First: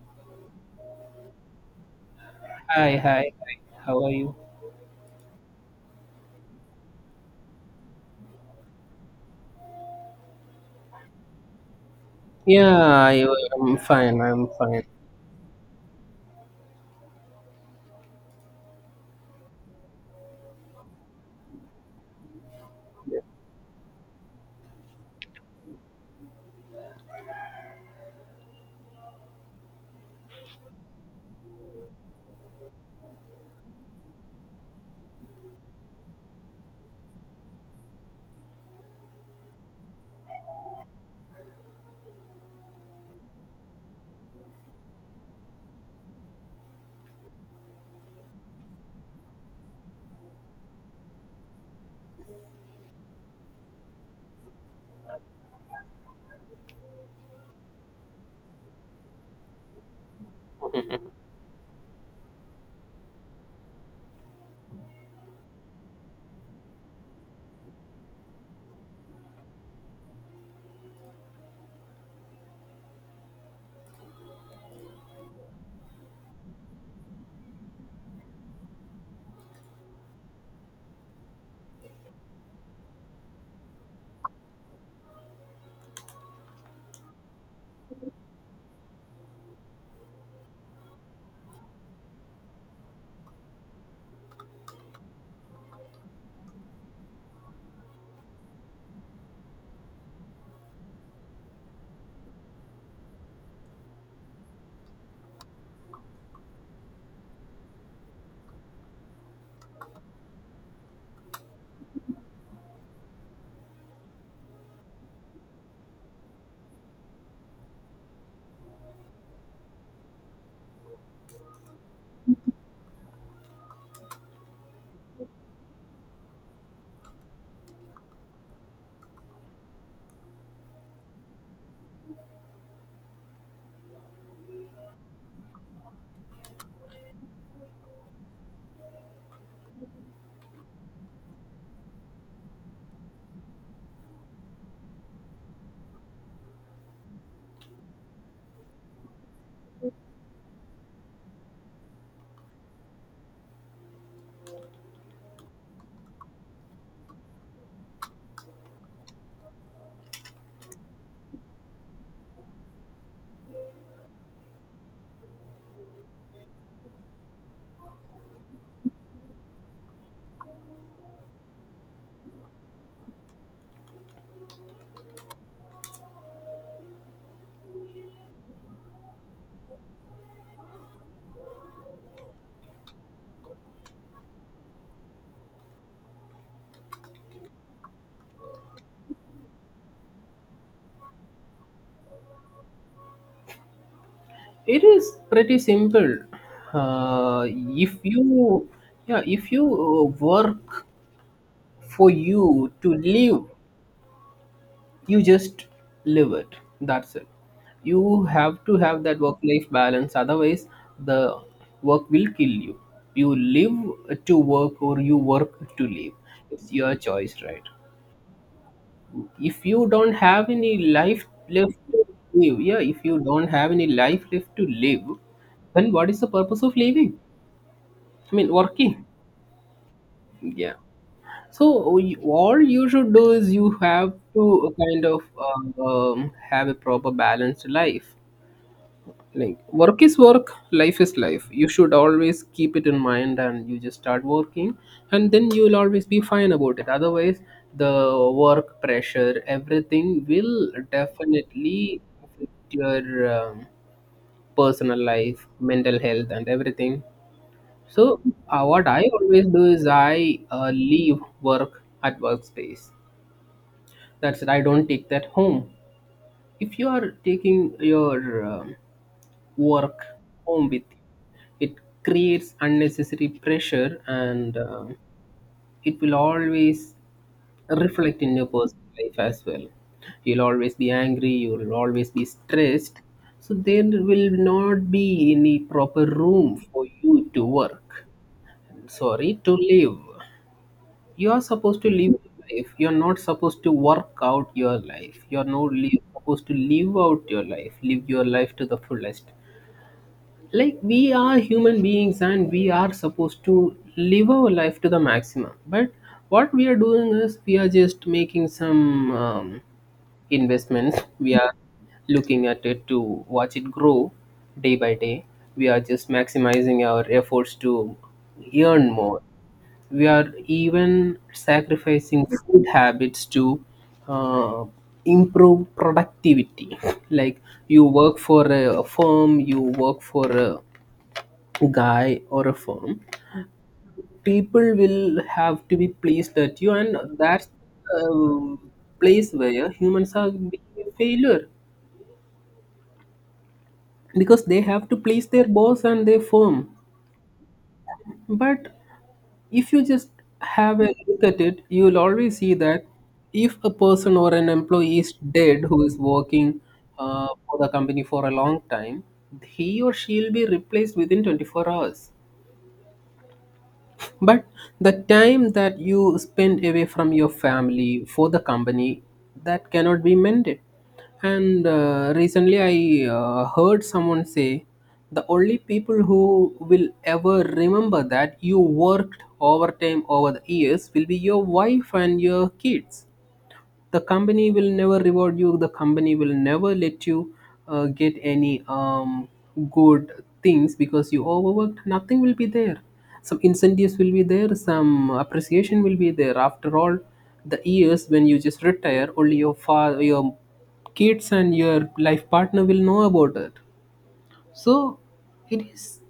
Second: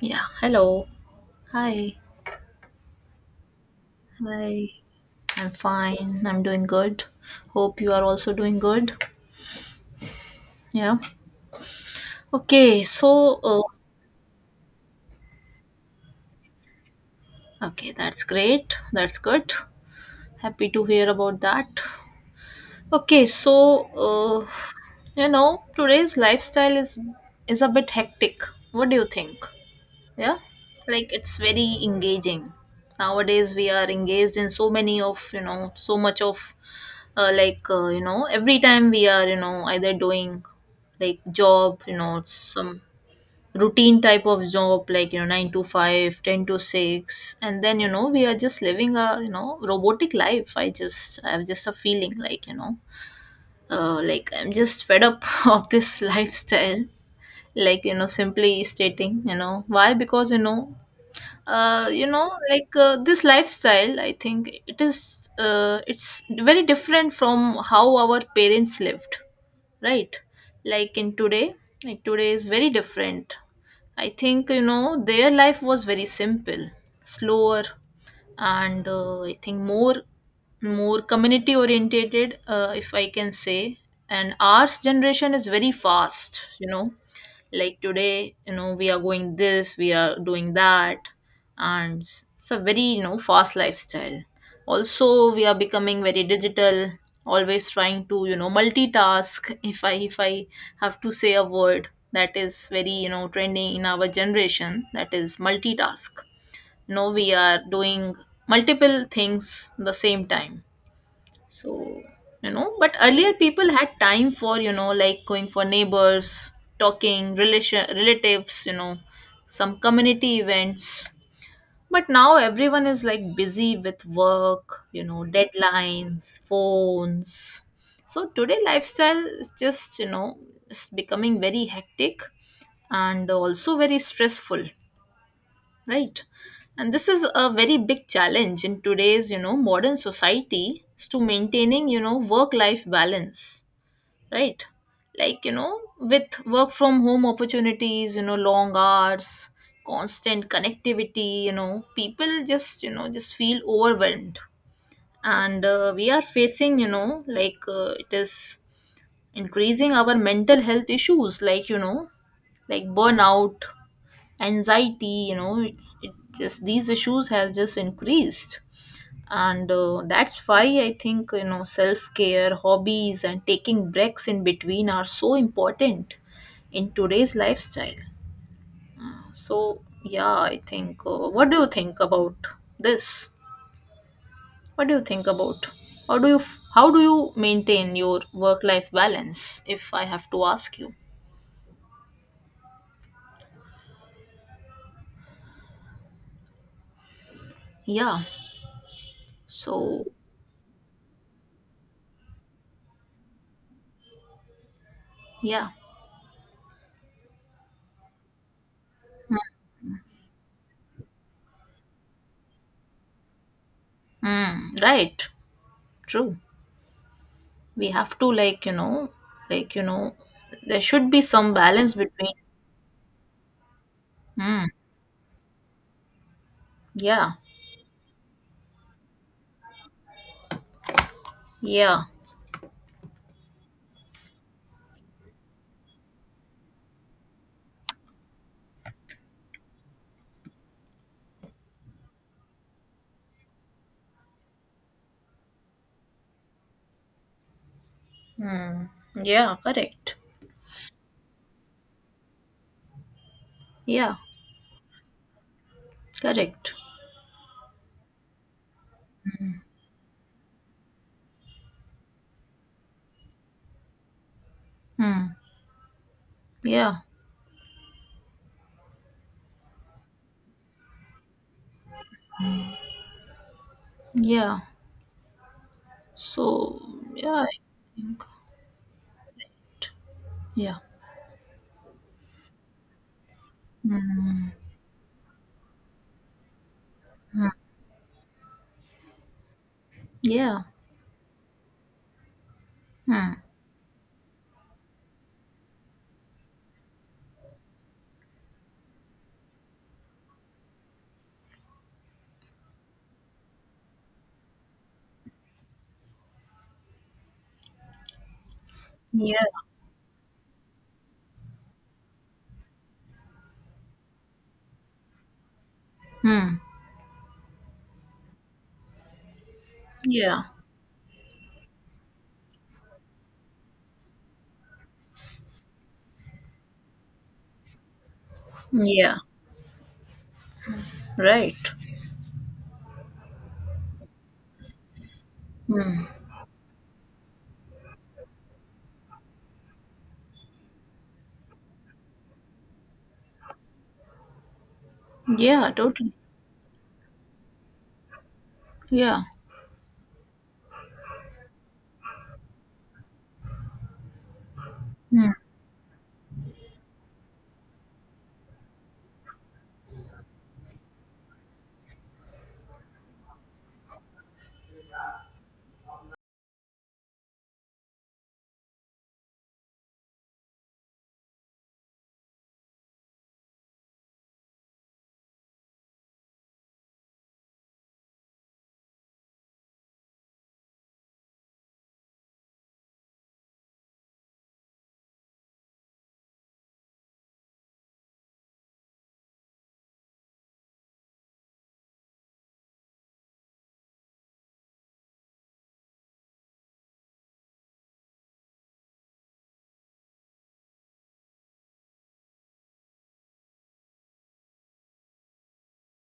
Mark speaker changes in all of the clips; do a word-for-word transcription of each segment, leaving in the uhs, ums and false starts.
Speaker 1: Yeah, hello. Hi.
Speaker 2: Hi, hi, hi. How are you?
Speaker 1: Hi. I'm fine. I'm doing good. Hope you are also doing good. Yeah.
Speaker 2: Yeah,
Speaker 1: Okay,
Speaker 2: I,
Speaker 1: so uh,
Speaker 2: I'm fine. I'm fine.
Speaker 1: okay, that's great. That's good. Happy to hear about that. Okay, so uh, you know, today's lifestyle is is a bit hectic. What do you think? Yeah, like it's very engaging. Nowadays we are engaged in so many of, you know so much of, uh, like uh, you know every time we are, you know either doing like job, you know it's some routine type of job, like, you know nine to five, ten to six, and then, you know we are just living a, you know robotic life. I just i have just a feeling like, you know uh, like i'm just fed up of this lifestyle, like, you know simply stating, you know why, because, you know uh, you know like uh, this lifestyle, I think it is, uh, it's very different from how our parents lived. Right. Like in today, like today is very different. I think, you know their life was very simple, slower, and uh, I think more, more community orientated, uh, if I can say. And ours generation is very fast, you know like today, you know we are going this, we are doing that, and it's a very, you know fast lifestyle. Also we are becoming very digital, always trying to, you know multitask. if i if i have to say a word that is very, you know trending in our generation, that is multitask. You, we are doing multiple things the same time. So, you know but earlier people had time for, you know like going for neighbors, talking relation relatives, you know some community events. But now everyone is like busy with work, you know deadlines, phones. So today lifestyle is just, you know it's becoming very hectic, and also very stressful. Right. And this is a very big challenge in today's, you know modern society, is to maintaining, you know work life balance. Right. Like, you know with work from home opportunities, you know long hours, constant connectivity, you know people just, you know just feel overwhelmed. And uh, we are facing, you know like uh, it is increasing our mental health issues, like, you know like burnout, anxiety, you know it's it just these issues has just increased. And uh, that's why I think, you know self care hobbies and taking breaks in between are so important in today's lifestyle. So yeah, I think, uh, what do you think about this? What do you think about, how do you f- how do you maintain your work life balance, if I have to ask you?
Speaker 2: It is pretty simple. Uh, if
Speaker 1: Yeah.
Speaker 2: you, yeah, if you uh,
Speaker 1: So.
Speaker 2: work for you to live, you just
Speaker 1: Yeah.
Speaker 2: live it. That's it. You have to have that work-life balance. Otherwise, the work will kill you. You live to
Speaker 1: Mm,
Speaker 2: work or you
Speaker 1: right.
Speaker 2: work to live.
Speaker 1: True.
Speaker 2: It's your choice, right?
Speaker 1: We have to like, you know
Speaker 2: if
Speaker 1: like, you
Speaker 2: you don't
Speaker 1: know
Speaker 2: have any
Speaker 1: there should be
Speaker 2: life
Speaker 1: some
Speaker 2: left
Speaker 1: balance
Speaker 2: to
Speaker 1: between.
Speaker 2: live, yeah, If you don't have any life left
Speaker 1: Hmm.
Speaker 2: to live, then what is the purpose of living?
Speaker 1: Yeah.
Speaker 2: I mean, working. Yeah. So
Speaker 1: Yeah.
Speaker 2: you- all you should do is you have to kind of um, um, have a proper balanced life. Like work is work, life is life, you should always keep it in mind and you just start working, and then you'll always be fine about it. Otherwise the work
Speaker 1: Hmm.
Speaker 2: pressure,
Speaker 1: Yeah, correct.
Speaker 2: everything will definitely affect your um,
Speaker 1: Yeah.
Speaker 2: personal life, mental health and
Speaker 1: Correct.
Speaker 2: everything. So uh, what I always do is i uh, leave work at workspace. That's it, I don't take that
Speaker 1: Hmm.
Speaker 2: home. If you
Speaker 1: Yeah.
Speaker 2: are taking your um, work home with it, creates unnecessary pressure, and
Speaker 1: Yeah,
Speaker 2: um, it will always
Speaker 1: so yeah, I
Speaker 2: reflect
Speaker 1: think.
Speaker 2: in your personal life as well. You'll always
Speaker 1: Yeah.
Speaker 2: be angry, you'll always be stressed. So there
Speaker 1: Hmm.
Speaker 2: will not be any proper room for you to work, sorry, to live.
Speaker 1: Yeah.
Speaker 2: You are supposed to live your life, you're not
Speaker 1: Hmm.
Speaker 2: supposed to work out your life, you're not li- supposed to live out your life, live your life to the fullest. Like we are human beings and we are supposed to live our life to the maximum. But what we are doing is we are just making some
Speaker 1: Yeah.
Speaker 2: um, investments. We are looking at it to watch it grow day by day. We are just
Speaker 1: Hmm.
Speaker 2: maximizing our efforts to earn more. We are
Speaker 1: Yeah.
Speaker 2: even sacrificing food habits to uh, improve productivity. Like you work for a
Speaker 1: Yeah,
Speaker 2: firm, you work for a
Speaker 1: right.
Speaker 2: guy or a firm, people will have to be
Speaker 1: Hmm.
Speaker 2: pleased at you, and that's the um, place where humans are being a failure, because they have to please their
Speaker 1: Yeah,
Speaker 2: boss and
Speaker 1: totally.
Speaker 2: their firm. But
Speaker 1: Yeah.
Speaker 2: if you just have a look at it, you will always see that if a person or an employee is
Speaker 1: Hmm.
Speaker 2: dead who is working uh, for the company for a long time, he or she will be replaced within twenty-four hours. But the time that you spend away from your family for the company, that cannot be mended. And uh, recently I uh, heard someone say the only people who will ever remember that you worked overtime over the years will be your wife and your kids. The company will never reward you. The company will never let you uh, get any um, good things because you overworked. Nothing will be there. Some incentives will be there. Some appreciation will be there. After all, the years when you just retire, only your father, your kids, and your life partner will know about it. So it is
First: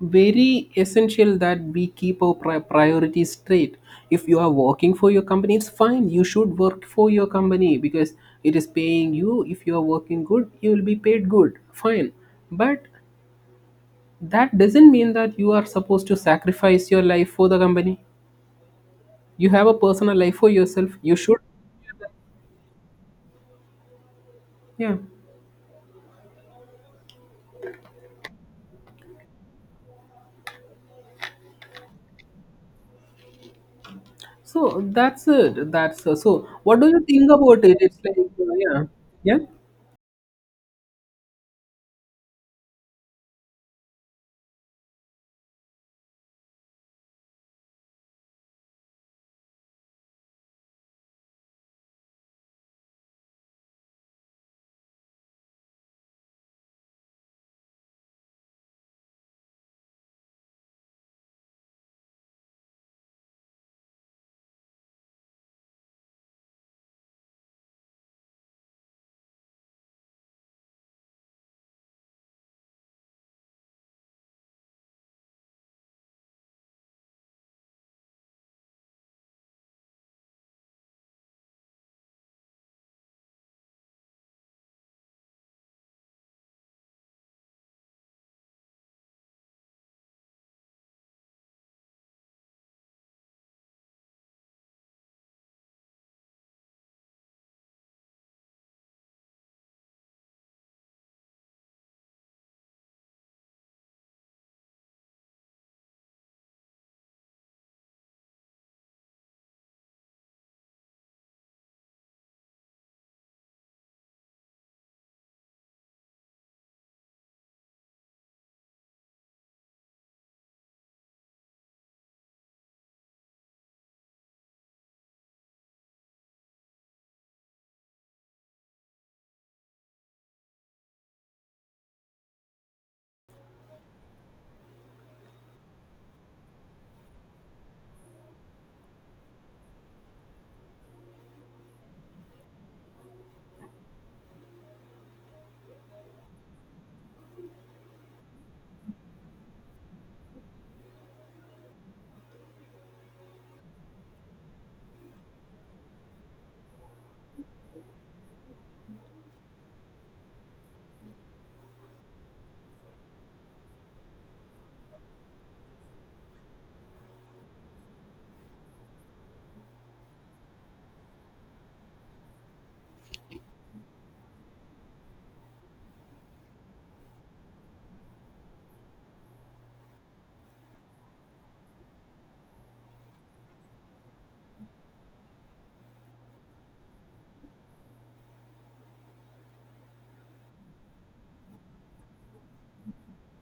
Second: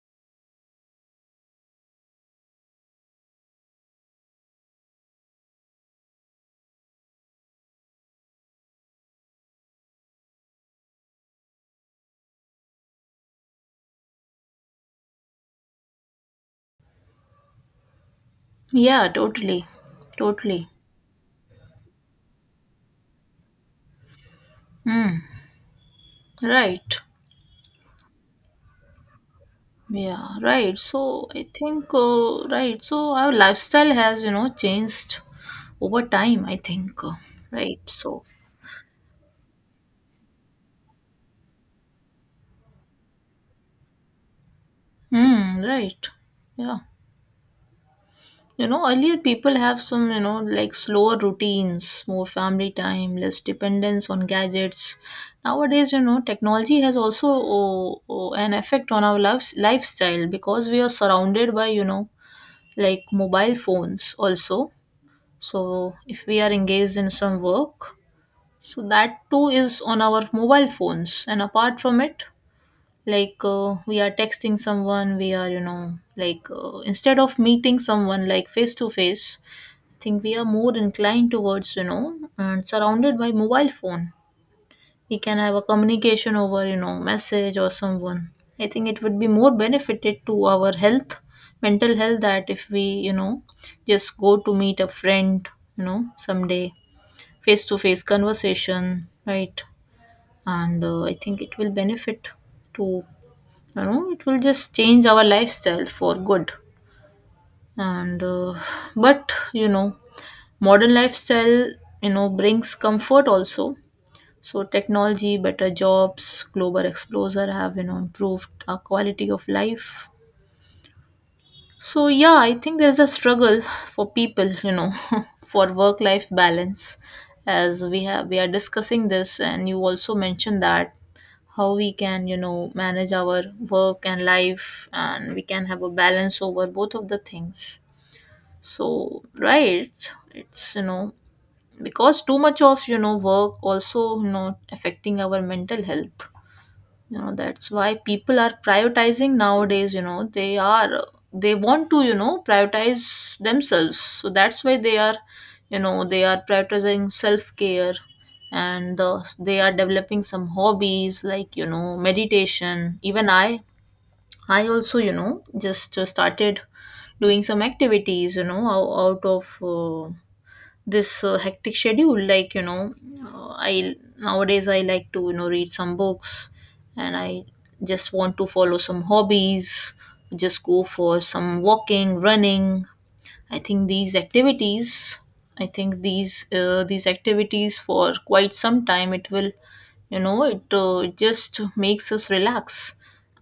Speaker 2: very essential that we keep our pri- priorities straight. If you are working for your company, it's fine, you should work for your company, because it is paying you. If you are working good, you will be paid good, fine. But that doesn't mean that you are supposed to sacrifice your life for the company.
Speaker 1: Yeah,
Speaker 2: You
Speaker 1: totally,
Speaker 2: have a personal life for
Speaker 1: totally.
Speaker 2: yourself, you should, yeah.
Speaker 1: Right. Yeah, right. So I think, uh, right. So our lifestyle has, you know,
Speaker 2: So
Speaker 1: changed
Speaker 2: that's it,
Speaker 1: over
Speaker 2: that's uh, so
Speaker 1: time, I
Speaker 2: what do you
Speaker 1: think. uh,
Speaker 2: think about it?
Speaker 1: Right.
Speaker 2: It's like
Speaker 1: So,
Speaker 2: uh, yeah, yeah.
Speaker 1: hmm, right. Yeah. You know, earlier people have some, you know, like slower routines, more family time, less dependence on gadgets. Nowadays, you know, technology has also oh, oh, an effect on our lives, lifestyle, because we are surrounded by, you know, like mobile phones also. So if we are engaged in some work, so that too is on our mobile phones. And apart from it, like uh, we are texting someone, we are, you know, like uh, instead of meeting someone like face to face, I think we are more inclined towards, you know, and surrounded by mobile phone. We can have a communication over, you know, message or someone. I think it would be more benefited to our health, mental health, that if we, you know, just go to meet a friend, you know, someday, face to face conversation, right? And uh, I think it will benefit to, you know it will just change our lifestyle for good. And uh, but, you know modern lifestyle, you know brings comfort also. So technology, better jobs, global exposure have, you know improved our quality of life. So yeah, I think there's a struggle for people, you know for work life balance, as we have we are discussing this. And you also mentioned that how we can, you know manage our work and life, and we can have a balance over both of the things. So right, it's, you know because too much of, you know work also, you know affecting our mental health. You know, that's why people are prioritizing nowadays, you know they are, they want to, you know prioritize themselves. So that's why they are, you know they are prioritizing self care. And uh, they are developing some hobbies, like, you know meditation. Even i i also, you know just uh, started doing some activities, you know ou- out of uh, this uh, hectic schedule, like, you know uh, I, nowadays I like to, you know read some books, and I just want to follow some hobbies, just go for some walking, running. I think these activities, I think these uh, these activities for quite some time, it will, you know it uh, just makes us relax.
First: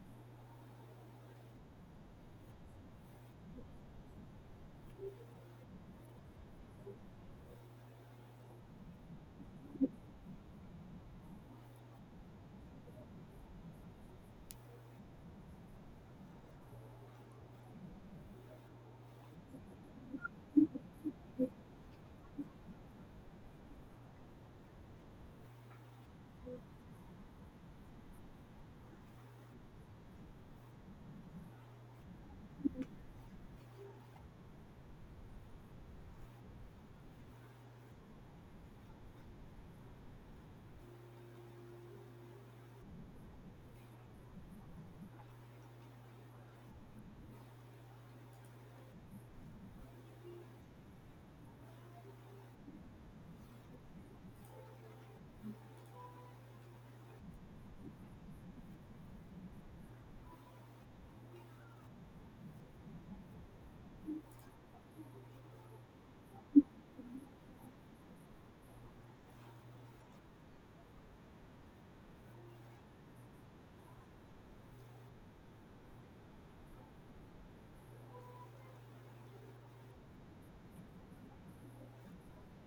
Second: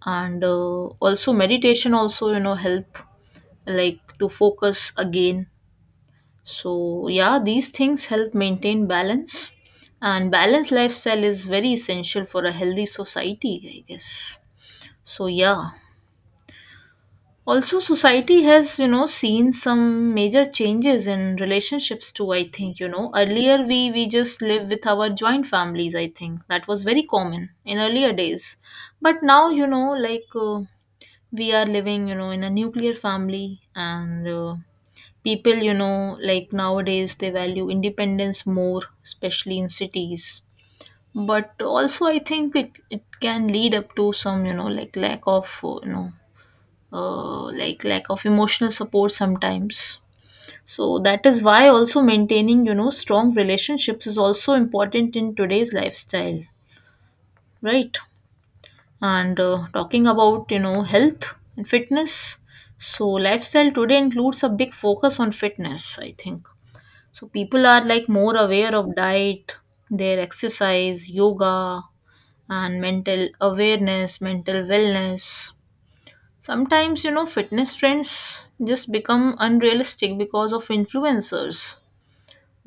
Speaker 1: And uh, also meditation also, you know help, like to focus again. So, yeah, these things help maintain balance, and balanced lifestyle is very essential for a healthy society, I guess. So, yeah. Also, society has, you know, seen some major changes in relationships too, I think, you know. Earlier, we, we just live with our joint families, I think. That was very common in earlier days. But now, you know, like uh, we are living, you know, in a nuclear family, and uh, people, you know, like nowadays they value independence more, especially in cities. But also, I think it, it can lead up to some, you know, like lack of, uh, you know, uh, like lack of emotional support sometimes. So that is why also maintaining, you know, strong relationships is also important in today's lifestyle, right? And uh, talking about, you know health and fitness, so lifestyle today includes a big focus on fitness, I think. So people are like more aware of diet, their exercise, yoga, and mental awareness, mental wellness. Sometimes, you know, fitness trends just become unrealistic because of influencers.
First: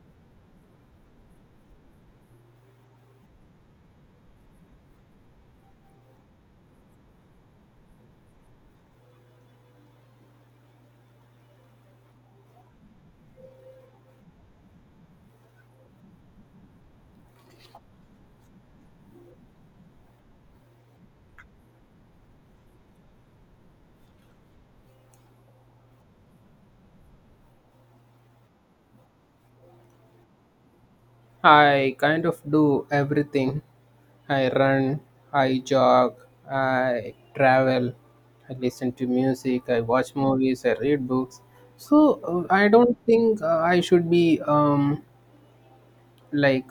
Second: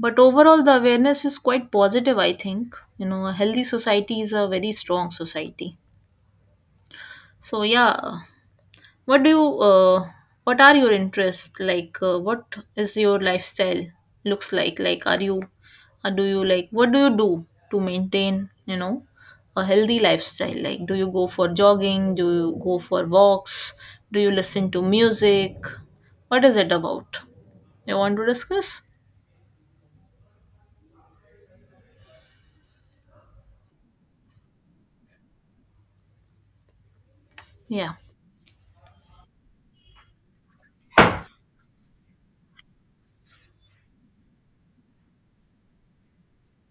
Speaker 1: But overall, the awareness is quite positive, I think. You know, a healthy society is a very strong society. So, yeah. What do you uh, what are your interests like? Uh, what is your lifestyle looks like? Like, are you, or do you like? What do you do to maintain? You know, a healthy lifestyle. Like, do you go for jogging? Do you go for walks? Do you listen to music? What is it about? You want to discuss?
Speaker 2: I kind of do everything. I run, I jog, I
Speaker 1: Yeah.
Speaker 2: travel, I listen to music, I watch movies, I read books. So uh, I don't think uh, I should be um, like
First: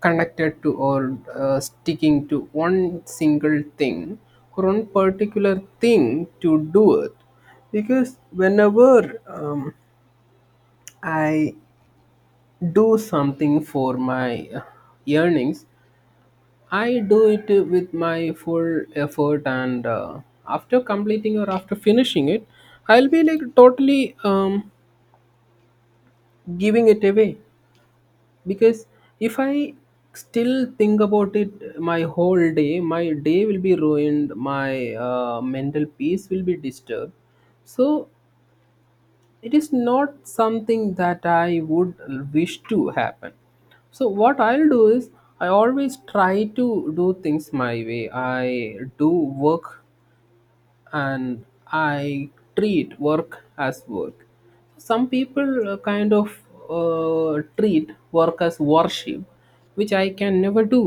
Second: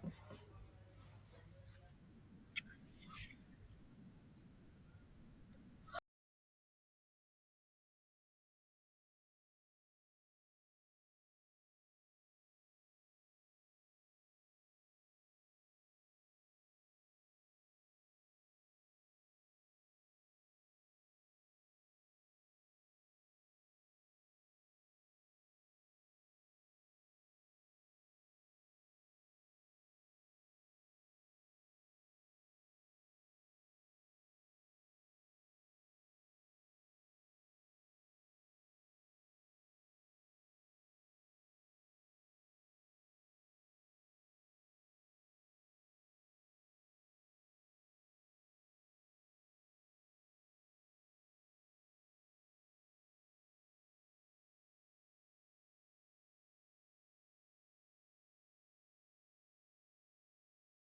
Speaker 2: connected to or uh, sticking to one single thing or one particular thing to do it. Because whenever um, I do something for my uh, earnings, I do it with my full effort, and uh, after completing or after finishing it, I'll be like totally um, giving it away. Because if I still think about it my whole day, my day will be ruined, my uh, mental peace will be disturbed. So it is not something that I would wish to happen. So what I'll do is I always try to do things my way. I do work, and I treat work as work. Some people uh, kind of uh, treat work as worship, which I can never do.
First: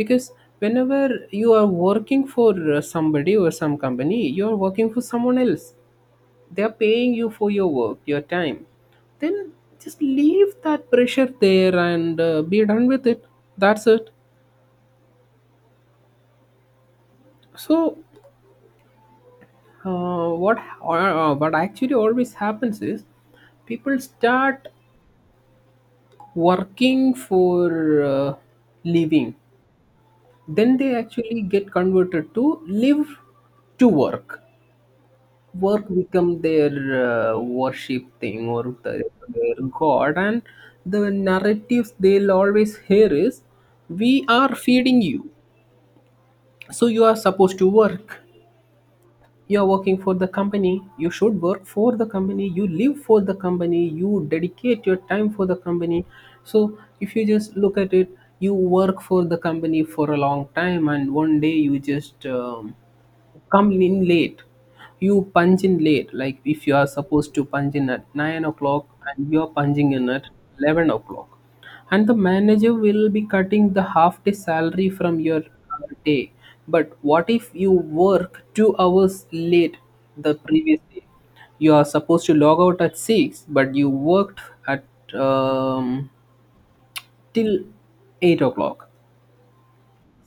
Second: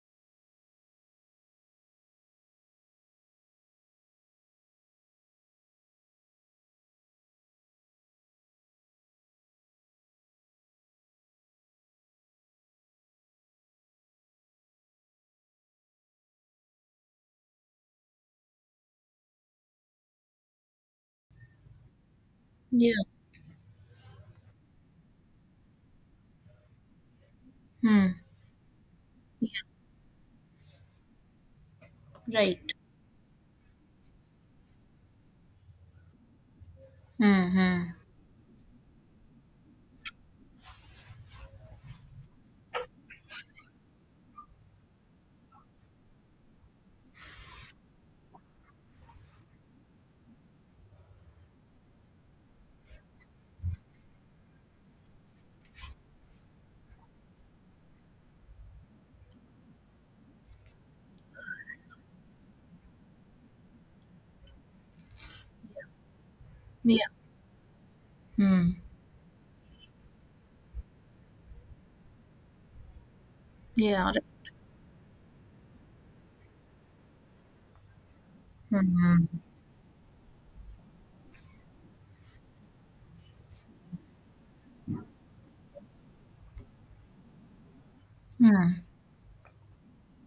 Speaker 2: Because whenever you are working for uh, somebody or some company, you are working for someone else, they're paying you for your work, your time. Then just leave that pressure there and uh, be done with it. That's it. So uh, what uh, what actually always happens
Speaker 1: Yeah.
Speaker 2: is people start working for
Speaker 1: Hmm.
Speaker 2: uh, living,
Speaker 1: Yeah.
Speaker 2: then they actually get converted to
Speaker 1: Right.
Speaker 2: live to work. Work become their uh,
Speaker 1: Mm-hmm.
Speaker 2: worship thing, or the, their god. And the narratives they'll always hear is we are feeding you, so you are supposed to work. You're working for the company, you should work for the company, you live for the company, you dedicate your time for the company. So if you just look at it, you work for the company for a long time and one day you just um, come in late. You punch in late. Like if you are
Speaker 1: Yeah.
Speaker 2: supposed to punch in at nine
Speaker 1: Hmm.
Speaker 2: o'clock and you're punching in at eleven o'clock, and the manager will be cutting the
Speaker 1: Yeah.
Speaker 2: half day salary from your uh, day. But what if you work two
Speaker 1: Mm-hmm.
Speaker 2: hours late the previous day? You are supposed to log out at six but you worked at um, till eight
Speaker 1: Hmm.
Speaker 2: o'clock.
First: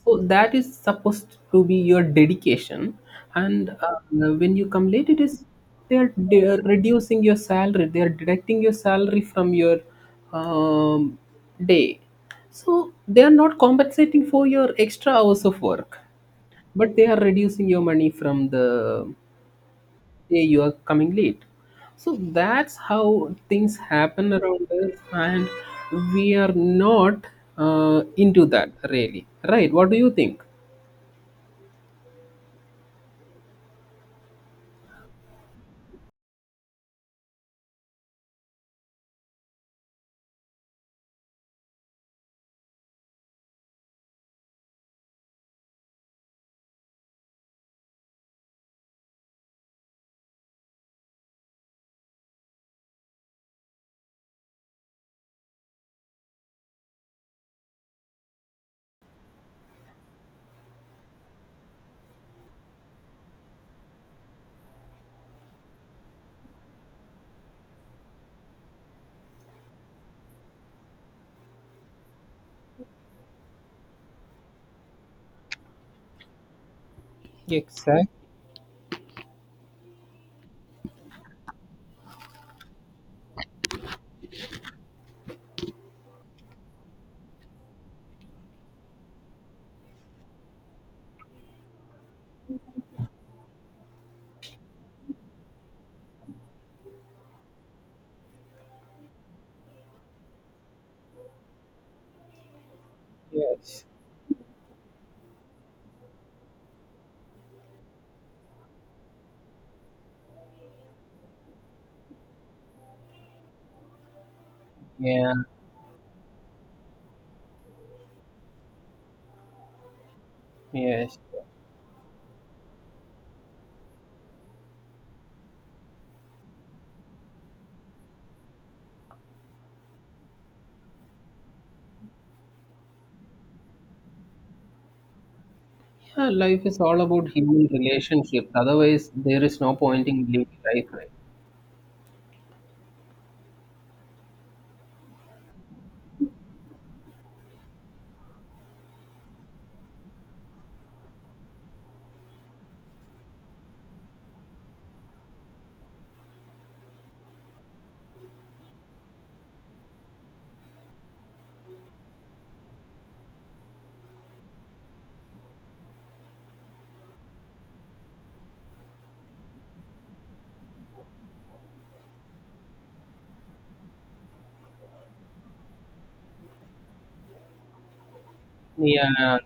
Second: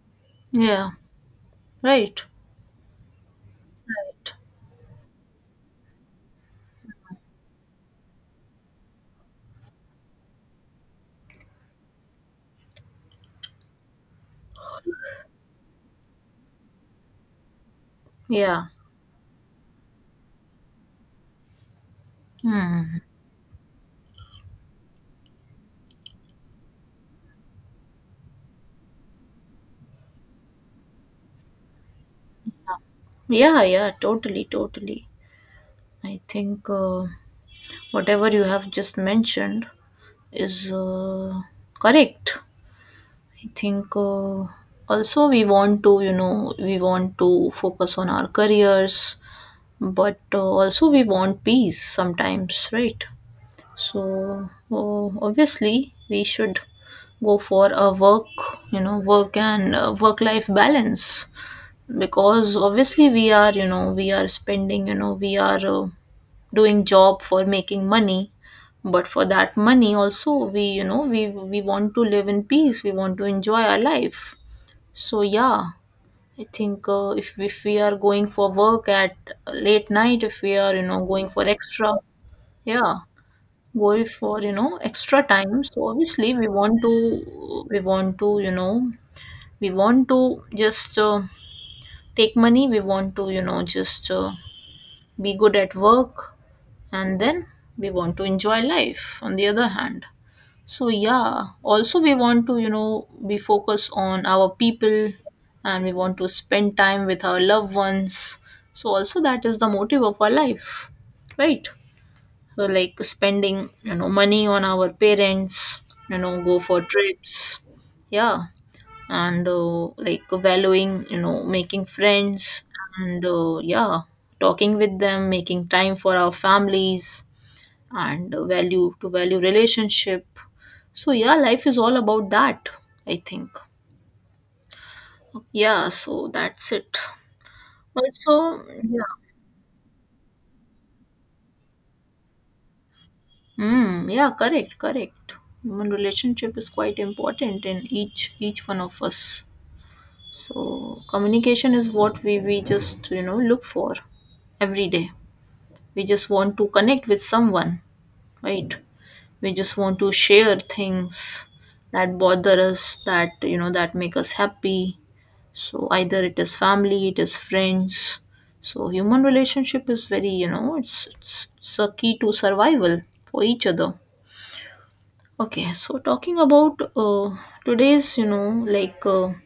Speaker 2: So that is
Speaker 1: Yeah.
Speaker 2: supposed to be your
Speaker 1: Right.
Speaker 2: dedication, and uh,
Speaker 1: Right.
Speaker 2: when you come late, it is, they are, they are reducing your salary. They are deducting your salary from your um, day, so they are not compensating for your extra hours of work, but they are reducing your money from
Speaker 1: Yeah.
Speaker 2: the day you are coming late. So that's
Speaker 1: Hmm.
Speaker 2: how things happen around us, and we are not uh, into that really, right? What do you think?
Speaker 1: Yeah, yeah, totally, totally. I think uh, whatever you have just mentioned is uh, correct. I think uh, also we want to, you know, we want to focus on our careers, but uh, also we want peace sometimes, right? So uh, obviously we should go for a work, you know, work and uh, work life balance, because obviously we are, you know we are spending, you know we are uh, doing job for making money. But for that money also we, you know we we want to live in peace, we want to enjoy our life. So yeah, I think uh, if if we are
Speaker 2: Exactly.
Speaker 1: going for work at late night, if we are, you know going for extra, yeah, going for, you know extra time. So obviously we want to, we want to, you know we want to just uh, take money, we want to, you know just uh, be good at work, and then we want to enjoy life on the other hand. So yeah, also we want to, you know be
Speaker 2: Yes.
Speaker 1: focused on our people, and we want to spend time with our loved ones. So also that is the motive of our life, right? So like spending, you know money on our
Speaker 2: Yeah.
Speaker 1: parents, you know go for trips, yeah. And uh, like valuing,
Speaker 2: Yes.
Speaker 1: you know making friends, and uh, yeah, talking with them, making time for our families, and uh, value to value relationship. So yeah, life is all about that, I think. Yeah, so
Speaker 2: Yeah. Life
Speaker 1: that's
Speaker 2: is
Speaker 1: it.
Speaker 2: all about human relationships.
Speaker 1: Also, yeah.
Speaker 2: Otherwise, there is no point in living life, right?
Speaker 1: Mm, yeah, correct, correct. Human relationship is quite important in each each one of us. So communication is what we we just, you know look for every day. We just want to connect with someone, right? We just want to share things that bother us, that, you know that make us happy. So either it is family, it is friends. So human relationship is very, you know it's it's, it's a key to survival for Each other. Okay, so talking about uh, today's you know like uh,
Speaker 2: Yeah.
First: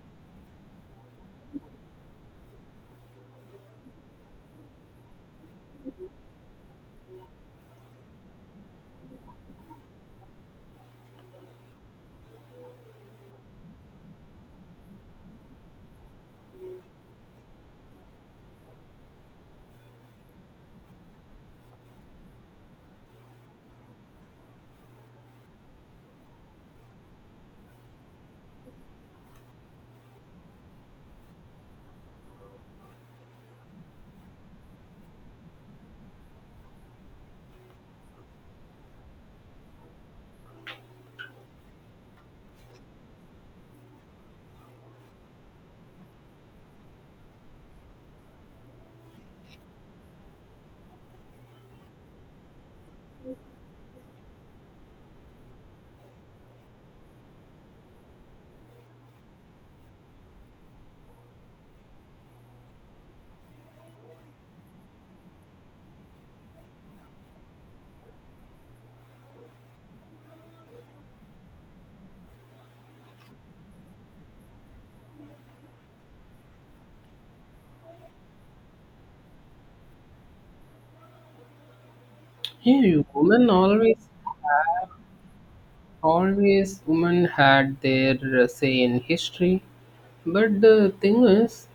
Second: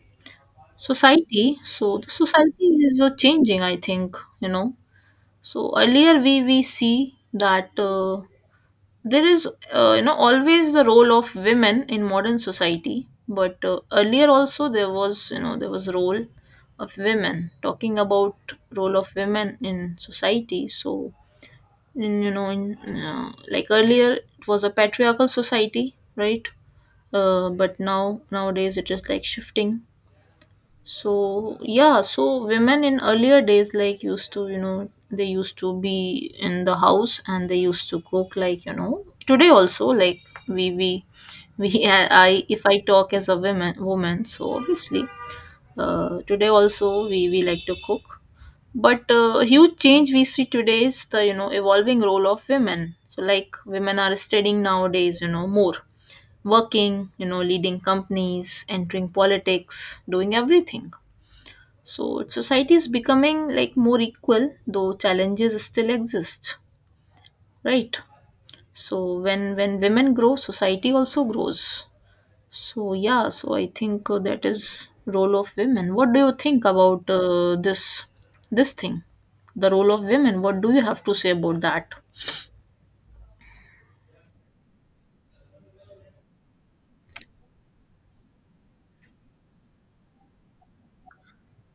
Speaker 1: society. So the society is uh, changing, I think, you know. So earlier we we see that uh, there is uh, you know, always the role of women in modern society, but uh, earlier also there was, you know, there was role of women, talking about role of women in society. So in, you know in uh, like earlier it was a patriarchal society, right? Uh, but now nowadays it is like shifting. So yeah, so women in earlier days like used to, you know, they used to be in the house and they used to cook, like, you know, today also like we we we I if I talk as a woman woman, so obviously uh, today also we we like to cook. But uh, a huge change we see today is the, you know, evolving role of women. So like women are studying nowadays, you know, more working, you know, leading companies, entering politics, doing everything. So society is becoming like more equal, though challenges still exist, right? So when when women grow, society also grows. So yeah, so I think uh, that is role of women. What do you think about uh, this this thing, the role of women? What do you have to say about that?
Speaker 2: Yeah. you- Women always, always, women had their uh, say in history. But the thing is,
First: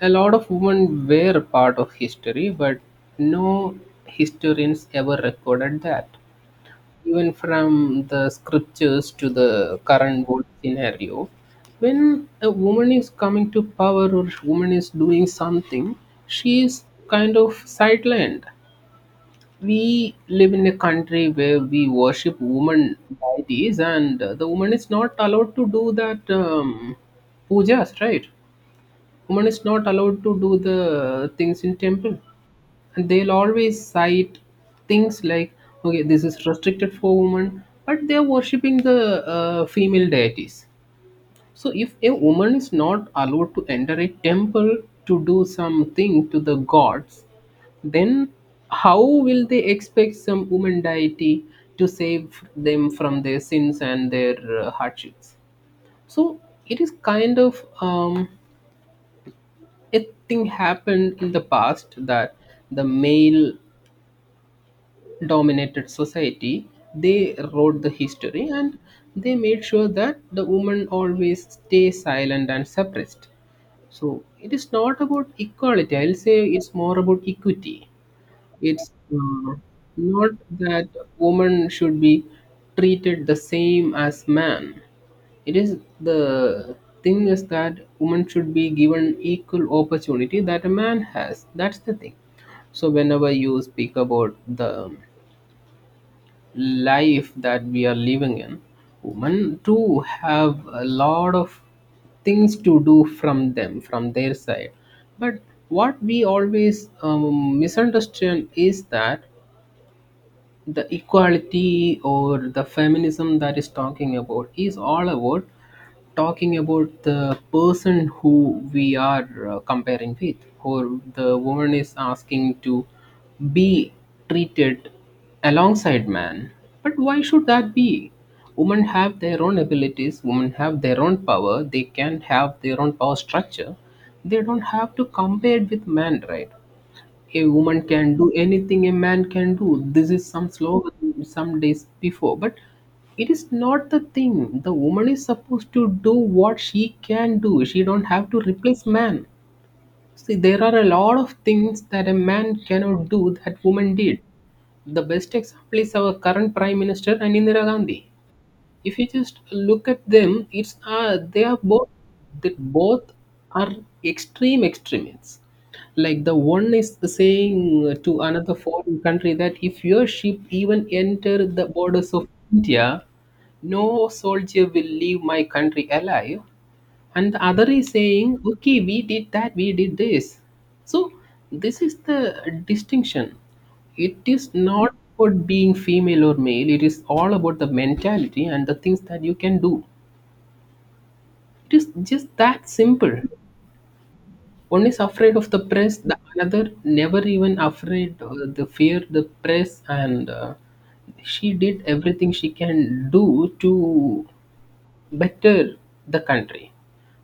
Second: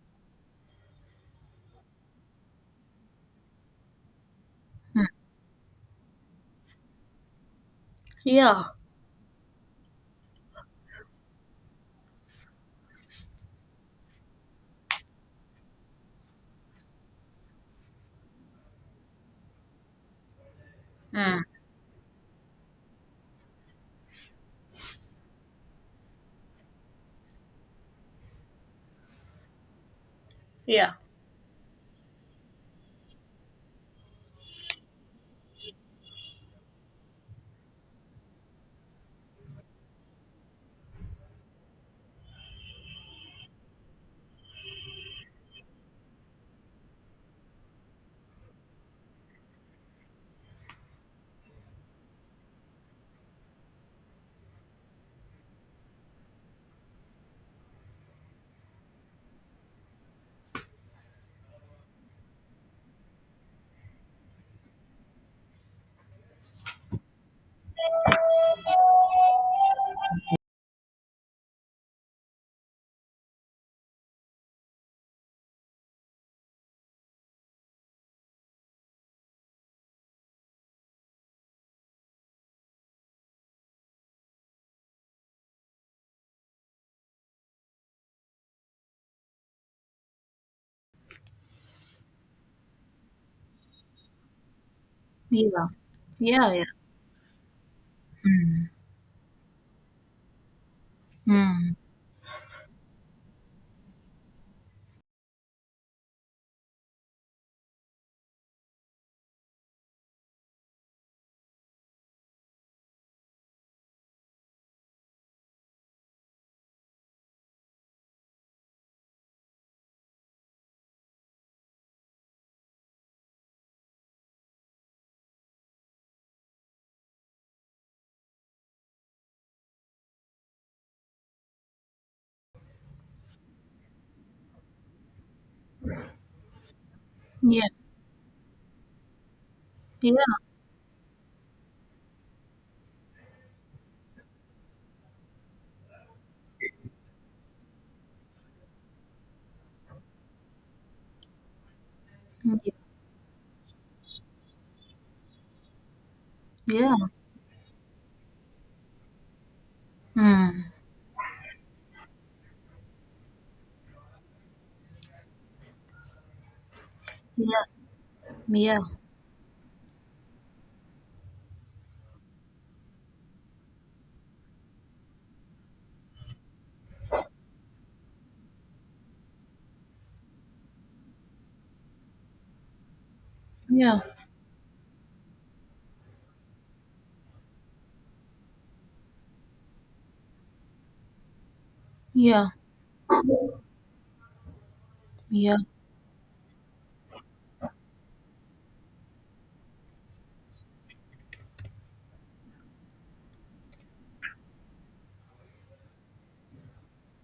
Speaker 2: a lot of women were a part of history, but no historians ever recorded that. Even from the
Speaker 1: Yeah.
Speaker 2: scriptures to the current world scenario, when a woman is coming to power or woman is doing something, she is kind of sidelined. We live in a country
Speaker 1: Mm.
Speaker 2: where we worship woman deities and uh, the woman is not allowed to do that um, pujas, right? Woman is not allowed to do
Speaker 1: Yeah.
Speaker 2: the things in temple, and they'll always cite things like okay this is restricted for women, but they're worshipping the uh, female deities. So if a woman is not allowed to enter a temple to do something to the gods, then how will they expect some woman deity to save them from their sins and their uh, hardships? So it is kind of um, a thing happened in the past that the male dominated society, they wrote the history and they made sure that the women always stay silent and suppressed. So it is not about equality, I'll say it's more about equity. It's uh, not that woman should be treated the same as man. It is the, thing is that woman should be given equal opportunity that a man has. That's the thing. So whenever you speak about the
Speaker 1: Yeah, yeah.
Speaker 2: life that we are living in, women too have a lot of
Speaker 1: Hmm.
Speaker 2: things to do from them from their side. But what we always um, misunderstand is that the equality or the feminism that is talking about is all about talking about the person who we are uh, comparing with, or the woman is asking to be treated alongside man. But why should that be? Women have their own abilities, women have their own power, they can have their own power structure. They don't have to compare it with man, right? A
Speaker 1: Yeah.
Speaker 2: woman can do anything a man can do.
Speaker 1: Mm.
Speaker 2: This
Speaker 1: Yeah,
Speaker 2: is
Speaker 1: yeah.
Speaker 2: some slogan some days before, but it is not the thing. The woman is supposed to do what she can do. She don't have to replace man. See, there are a lot of things that a man
Speaker 1: Mm.
Speaker 2: cannot do that woman did. The best example is our current prime
Speaker 1: Yeah.
Speaker 2: minister and Indira Gandhi. If you just look at them,
Speaker 1: Mm.
Speaker 2: it's uh, they are both, that both are extreme extremists. Like, the one is saying
Speaker 1: Yeah,
Speaker 2: to another
Speaker 1: yeah.
Speaker 2: foreign country that if your ship even enter the borders of india, no soldier will leave my country alive, and the other is saying, okay, we did that, we did this. So this is the distinction.
Speaker 1: Yeah.
Speaker 2: It is not about being female or male, it is all about the mentality and the things that you can do. It is just
Speaker 1: Yeah.
Speaker 2: that simple. One is afraid of
Speaker 1: Yeah.
Speaker 2: the press, the another never even afraid, uh, the fear the press, and uh, she did everything she can do to better the country.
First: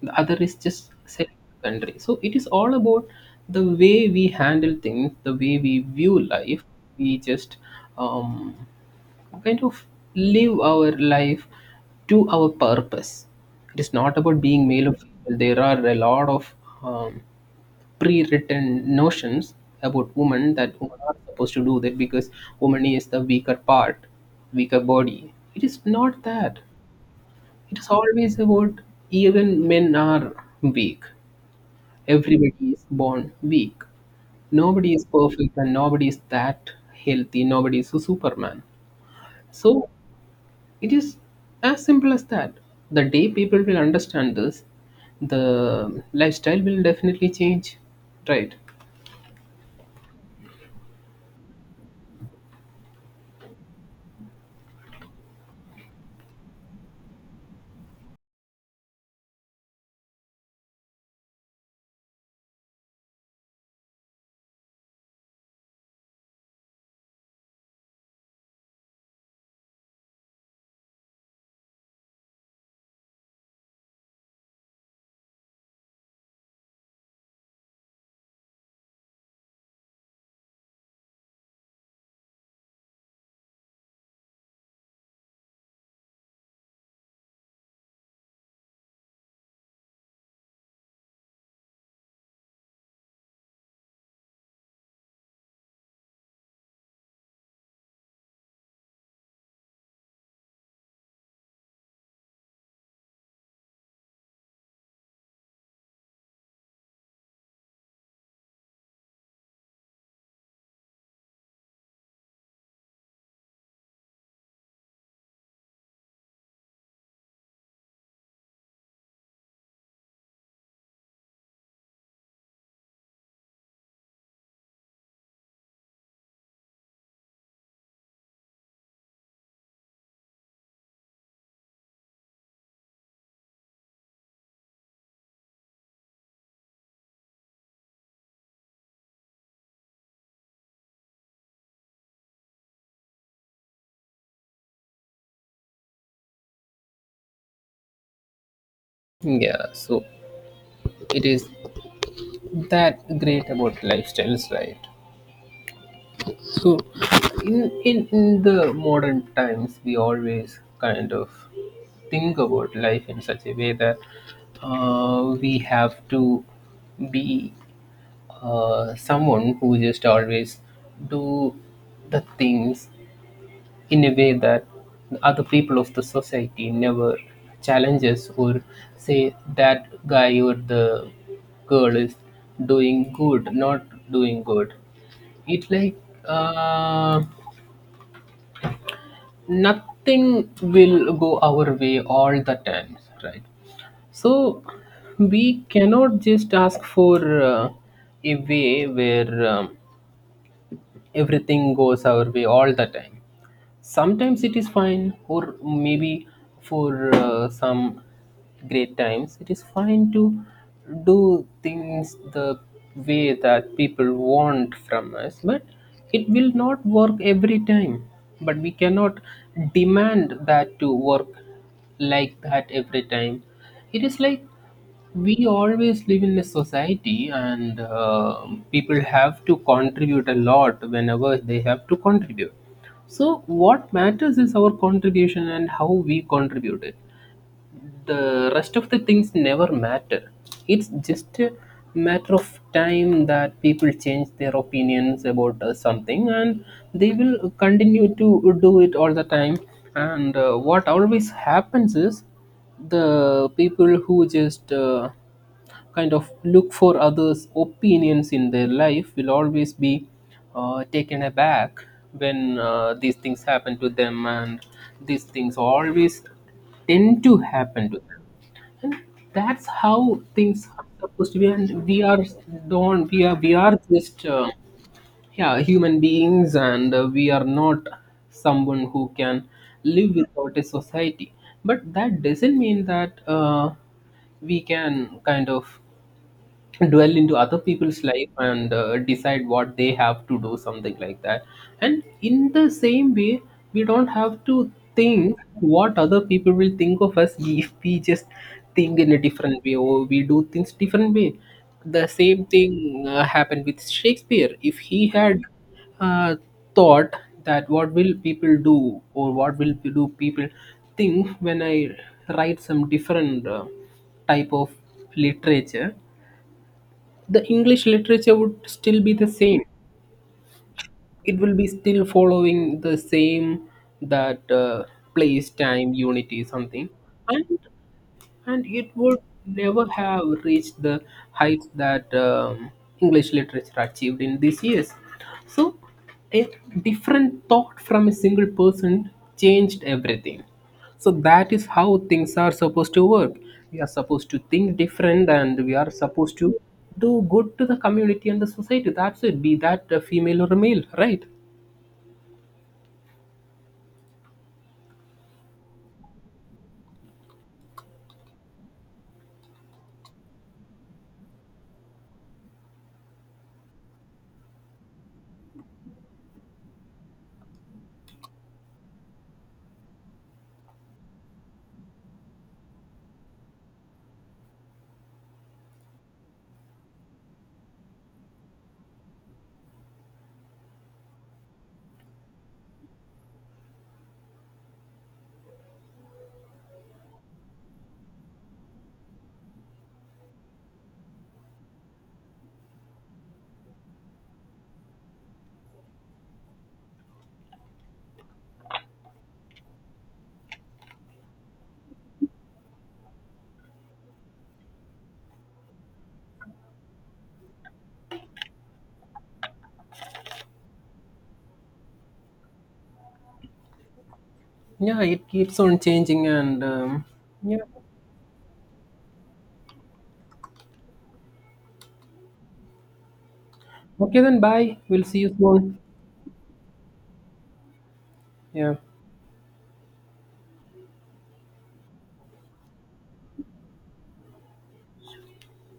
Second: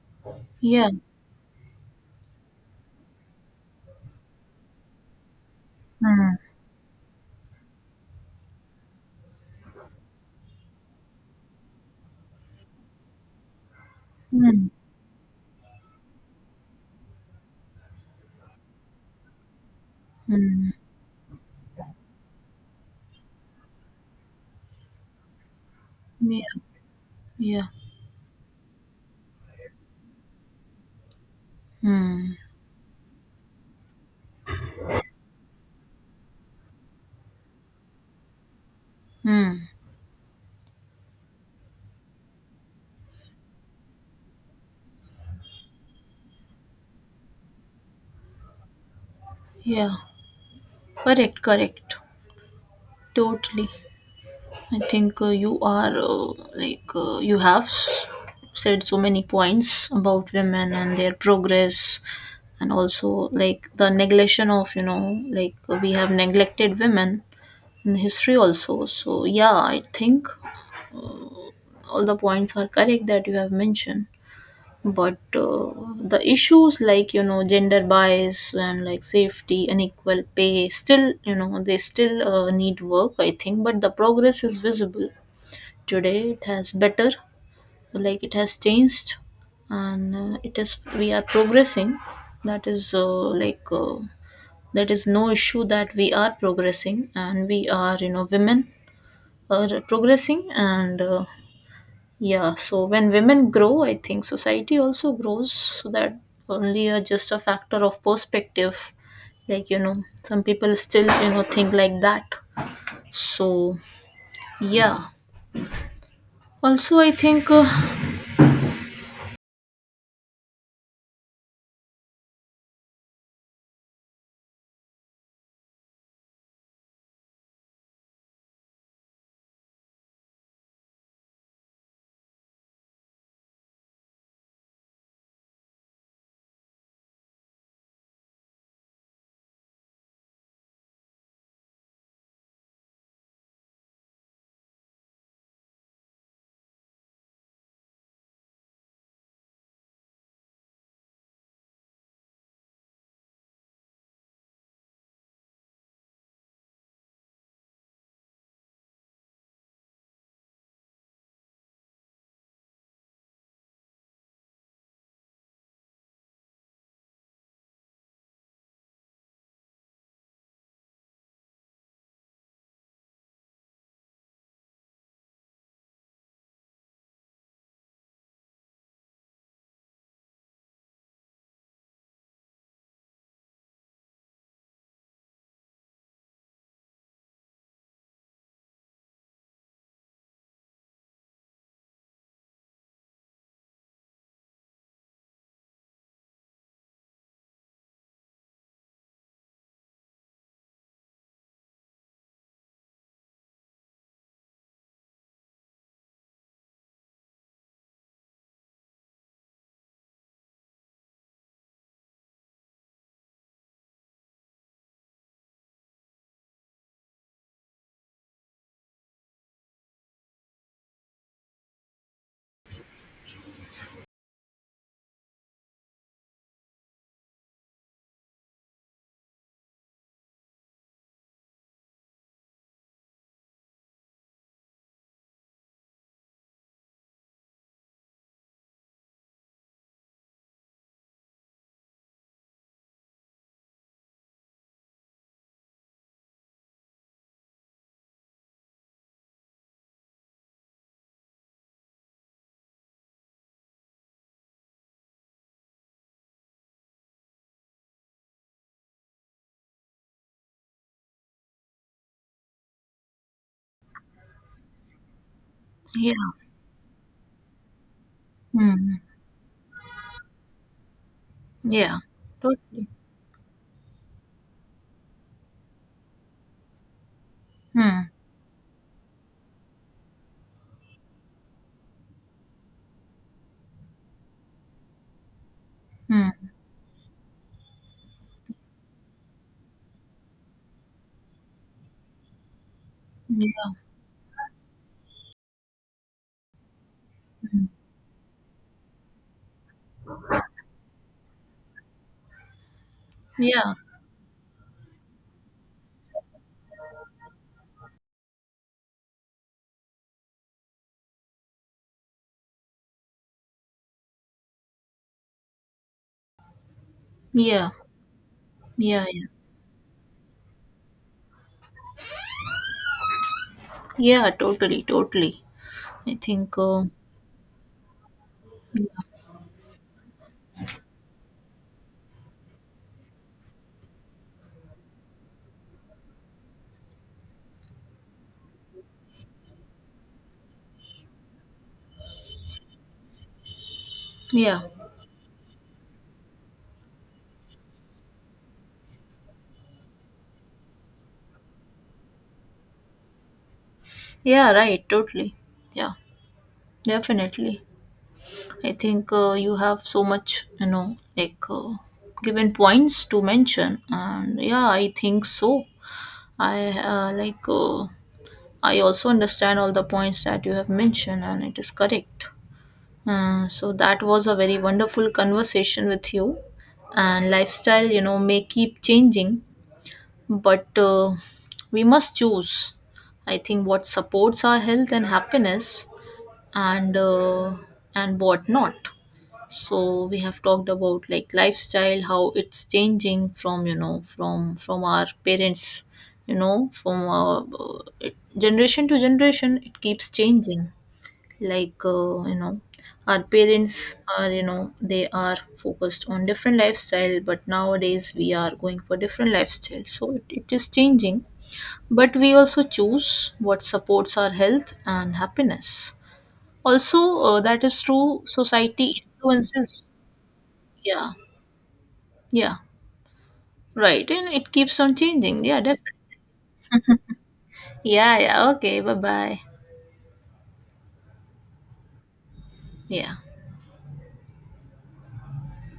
Speaker 2: The other is just
Speaker 1: Yeah.
Speaker 2: selling the country. So it is all about the way we handle things, the way we view
Speaker 1: Mm.
Speaker 2: life. We just um, kind of live our life to our purpose. It is not about being
Speaker 1: Mm.
Speaker 2: male or female. There are a lot of um, pre-written notions about women,
Speaker 1: Mm.
Speaker 2: that women are supposed to do that because woman is the weaker part, weaker body. It is not
Speaker 1: Yeah,
Speaker 2: that.
Speaker 1: yeah.
Speaker 2: It is always about, even men are weak.
Speaker 1: Mm.
Speaker 2: Everybody is born weak. Nobody is perfect and nobody is that healthy. Nobody is a superman.
Speaker 1: Mm.
Speaker 2: So it is as simple as that. The day people will understand this, the lifestyle will definitely change, right?
Speaker 1: Yeah. Correct, correct. Totally. I think uh, you are uh, like uh, you have s- said so many points about women and their progress, and also like the neglection of, you know, like uh, we have neglected women in history also. So yeah, I think all the points are correct that you have mentioned. But uh, the issues like, you know, gender bias and like safety, unequal pay, still, you know, they still uh, need work, I think. But the progress is visible. Today it has better, like it has changed, and uh, it is, we are progressing. That is uh, like, uh, that is no issue, that we are progressing and we are, you know, women are progressing, and uh, yeah, so when women grow, I think society also grows, so that only are just a factor of perspective. Like, you know, some people still, you know, think like that. So, yeah. Also, I think, uh,
Speaker 2: Yeah, so it is that great about lifestyles, right? So, in, in, in the modern times, we always kind of think about life in such a way that uh, we have to be uh, someone who just always do the things in a way that other people of the society never challenges, or say that guy or the girl is doing good, not doing good. It like uh, nothing will go our way all the time, right? So we cannot just ask for uh, a way where um, everything goes our way all the time. Sometimes it is fine, or maybe for uh, some great times it is fine to do things the way that people want from us, but it will not work every time. But we cannot demand that to work like that every time. It is like, we always live in a society, and uh, people have to contribute a lot whenever they have to contribute. So, what matters is our contribution and how we contribute it. The rest of the things never matter. It's just a matter of time that people change their opinions about uh, something, and they will continue to do it all the time. And uh, what always happens is, the people who just uh, kind of look for others' opinions in their life will always be uh, taken aback when uh, these things happen to them, and these things always
Speaker 1: yeah.
Speaker 2: tend to happen to them. And
Speaker 1: Mm.
Speaker 2: that's how things are supposed to be. And
Speaker 1: Yeah,
Speaker 2: we are
Speaker 1: totally.
Speaker 2: don't we are we are just uh, yeah, human beings, and uh, we are not
Speaker 1: Hmm.
Speaker 2: someone who can live without a society. But that doesn't mean that Uh, we can kind of
Speaker 1: Hmm.
Speaker 2: dwell into other people's life and uh, decide what they have to do, something like that. And in the same way,
Speaker 1: Yeah,
Speaker 2: we don't have to think what other people will think of us if we just think in a different way, or we do things different way. The same thing uh, happened
Speaker 1: yeah.
Speaker 2: with Shakespeare. If he had uh, thought that what will people do, or what will do people think when I write some different uh, type of literature, the
Speaker 1: Yeah,
Speaker 2: English literature would still
Speaker 1: yeah.
Speaker 2: be
Speaker 1: Yeah,
Speaker 2: the same. It will be still following the same,
Speaker 1: yeah,
Speaker 2: that
Speaker 1: totally,
Speaker 2: uh,
Speaker 1: totally.
Speaker 2: place, time,
Speaker 1: I
Speaker 2: unity,
Speaker 1: think, uh,
Speaker 2: something. And and it would never have reached the heights that um, English literature achieved in these years. So, a different thought from a single person changed everything. So, that is how things are supposed to work. We are supposed to
Speaker 1: yeah,
Speaker 2: think different, and we are supposed to do good to the community and the society. That's it. Be that a female or a male, right?
Speaker 1: yeah, right, totally. Yeah, definitely. I think uh, you have so much, you know, like uh, given points to mention, and yeah, I think so. I uh, like uh, I also understand all the points that you have mentioned, and it is correct. Uh, so that was a very wonderful conversation with you, and lifestyle, you know, may keep changing, but uh, we must choose. I think what supports our health and happiness, and uh, and what not. So we have talked about like lifestyle, how it's changing from, you know, from from our parents, you know, from our uh, it- generation to generation, it keeps changing, like uh, you know, our parents are, you know, they are focused on different lifestyle, but nowadays we are going for different lifestyle. So it, it is changing, but we also choose what supports our health
Speaker 2: Yeah,
Speaker 1: and
Speaker 2: it keeps on
Speaker 1: happiness.
Speaker 2: changing, and
Speaker 1: Also
Speaker 2: um,
Speaker 1: uh,
Speaker 2: yeah.
Speaker 1: that is true, society influences. Yeah. Yeah. Right.
Speaker 2: Okay,
Speaker 1: And
Speaker 2: then
Speaker 1: it
Speaker 2: bye.
Speaker 1: keeps on
Speaker 2: We'll see you
Speaker 1: changing. Yeah,
Speaker 2: soon.
Speaker 1: definitely. Yeah, yeah.
Speaker 2: Yeah.
Speaker 1: Okay. Bye bye. Yeah.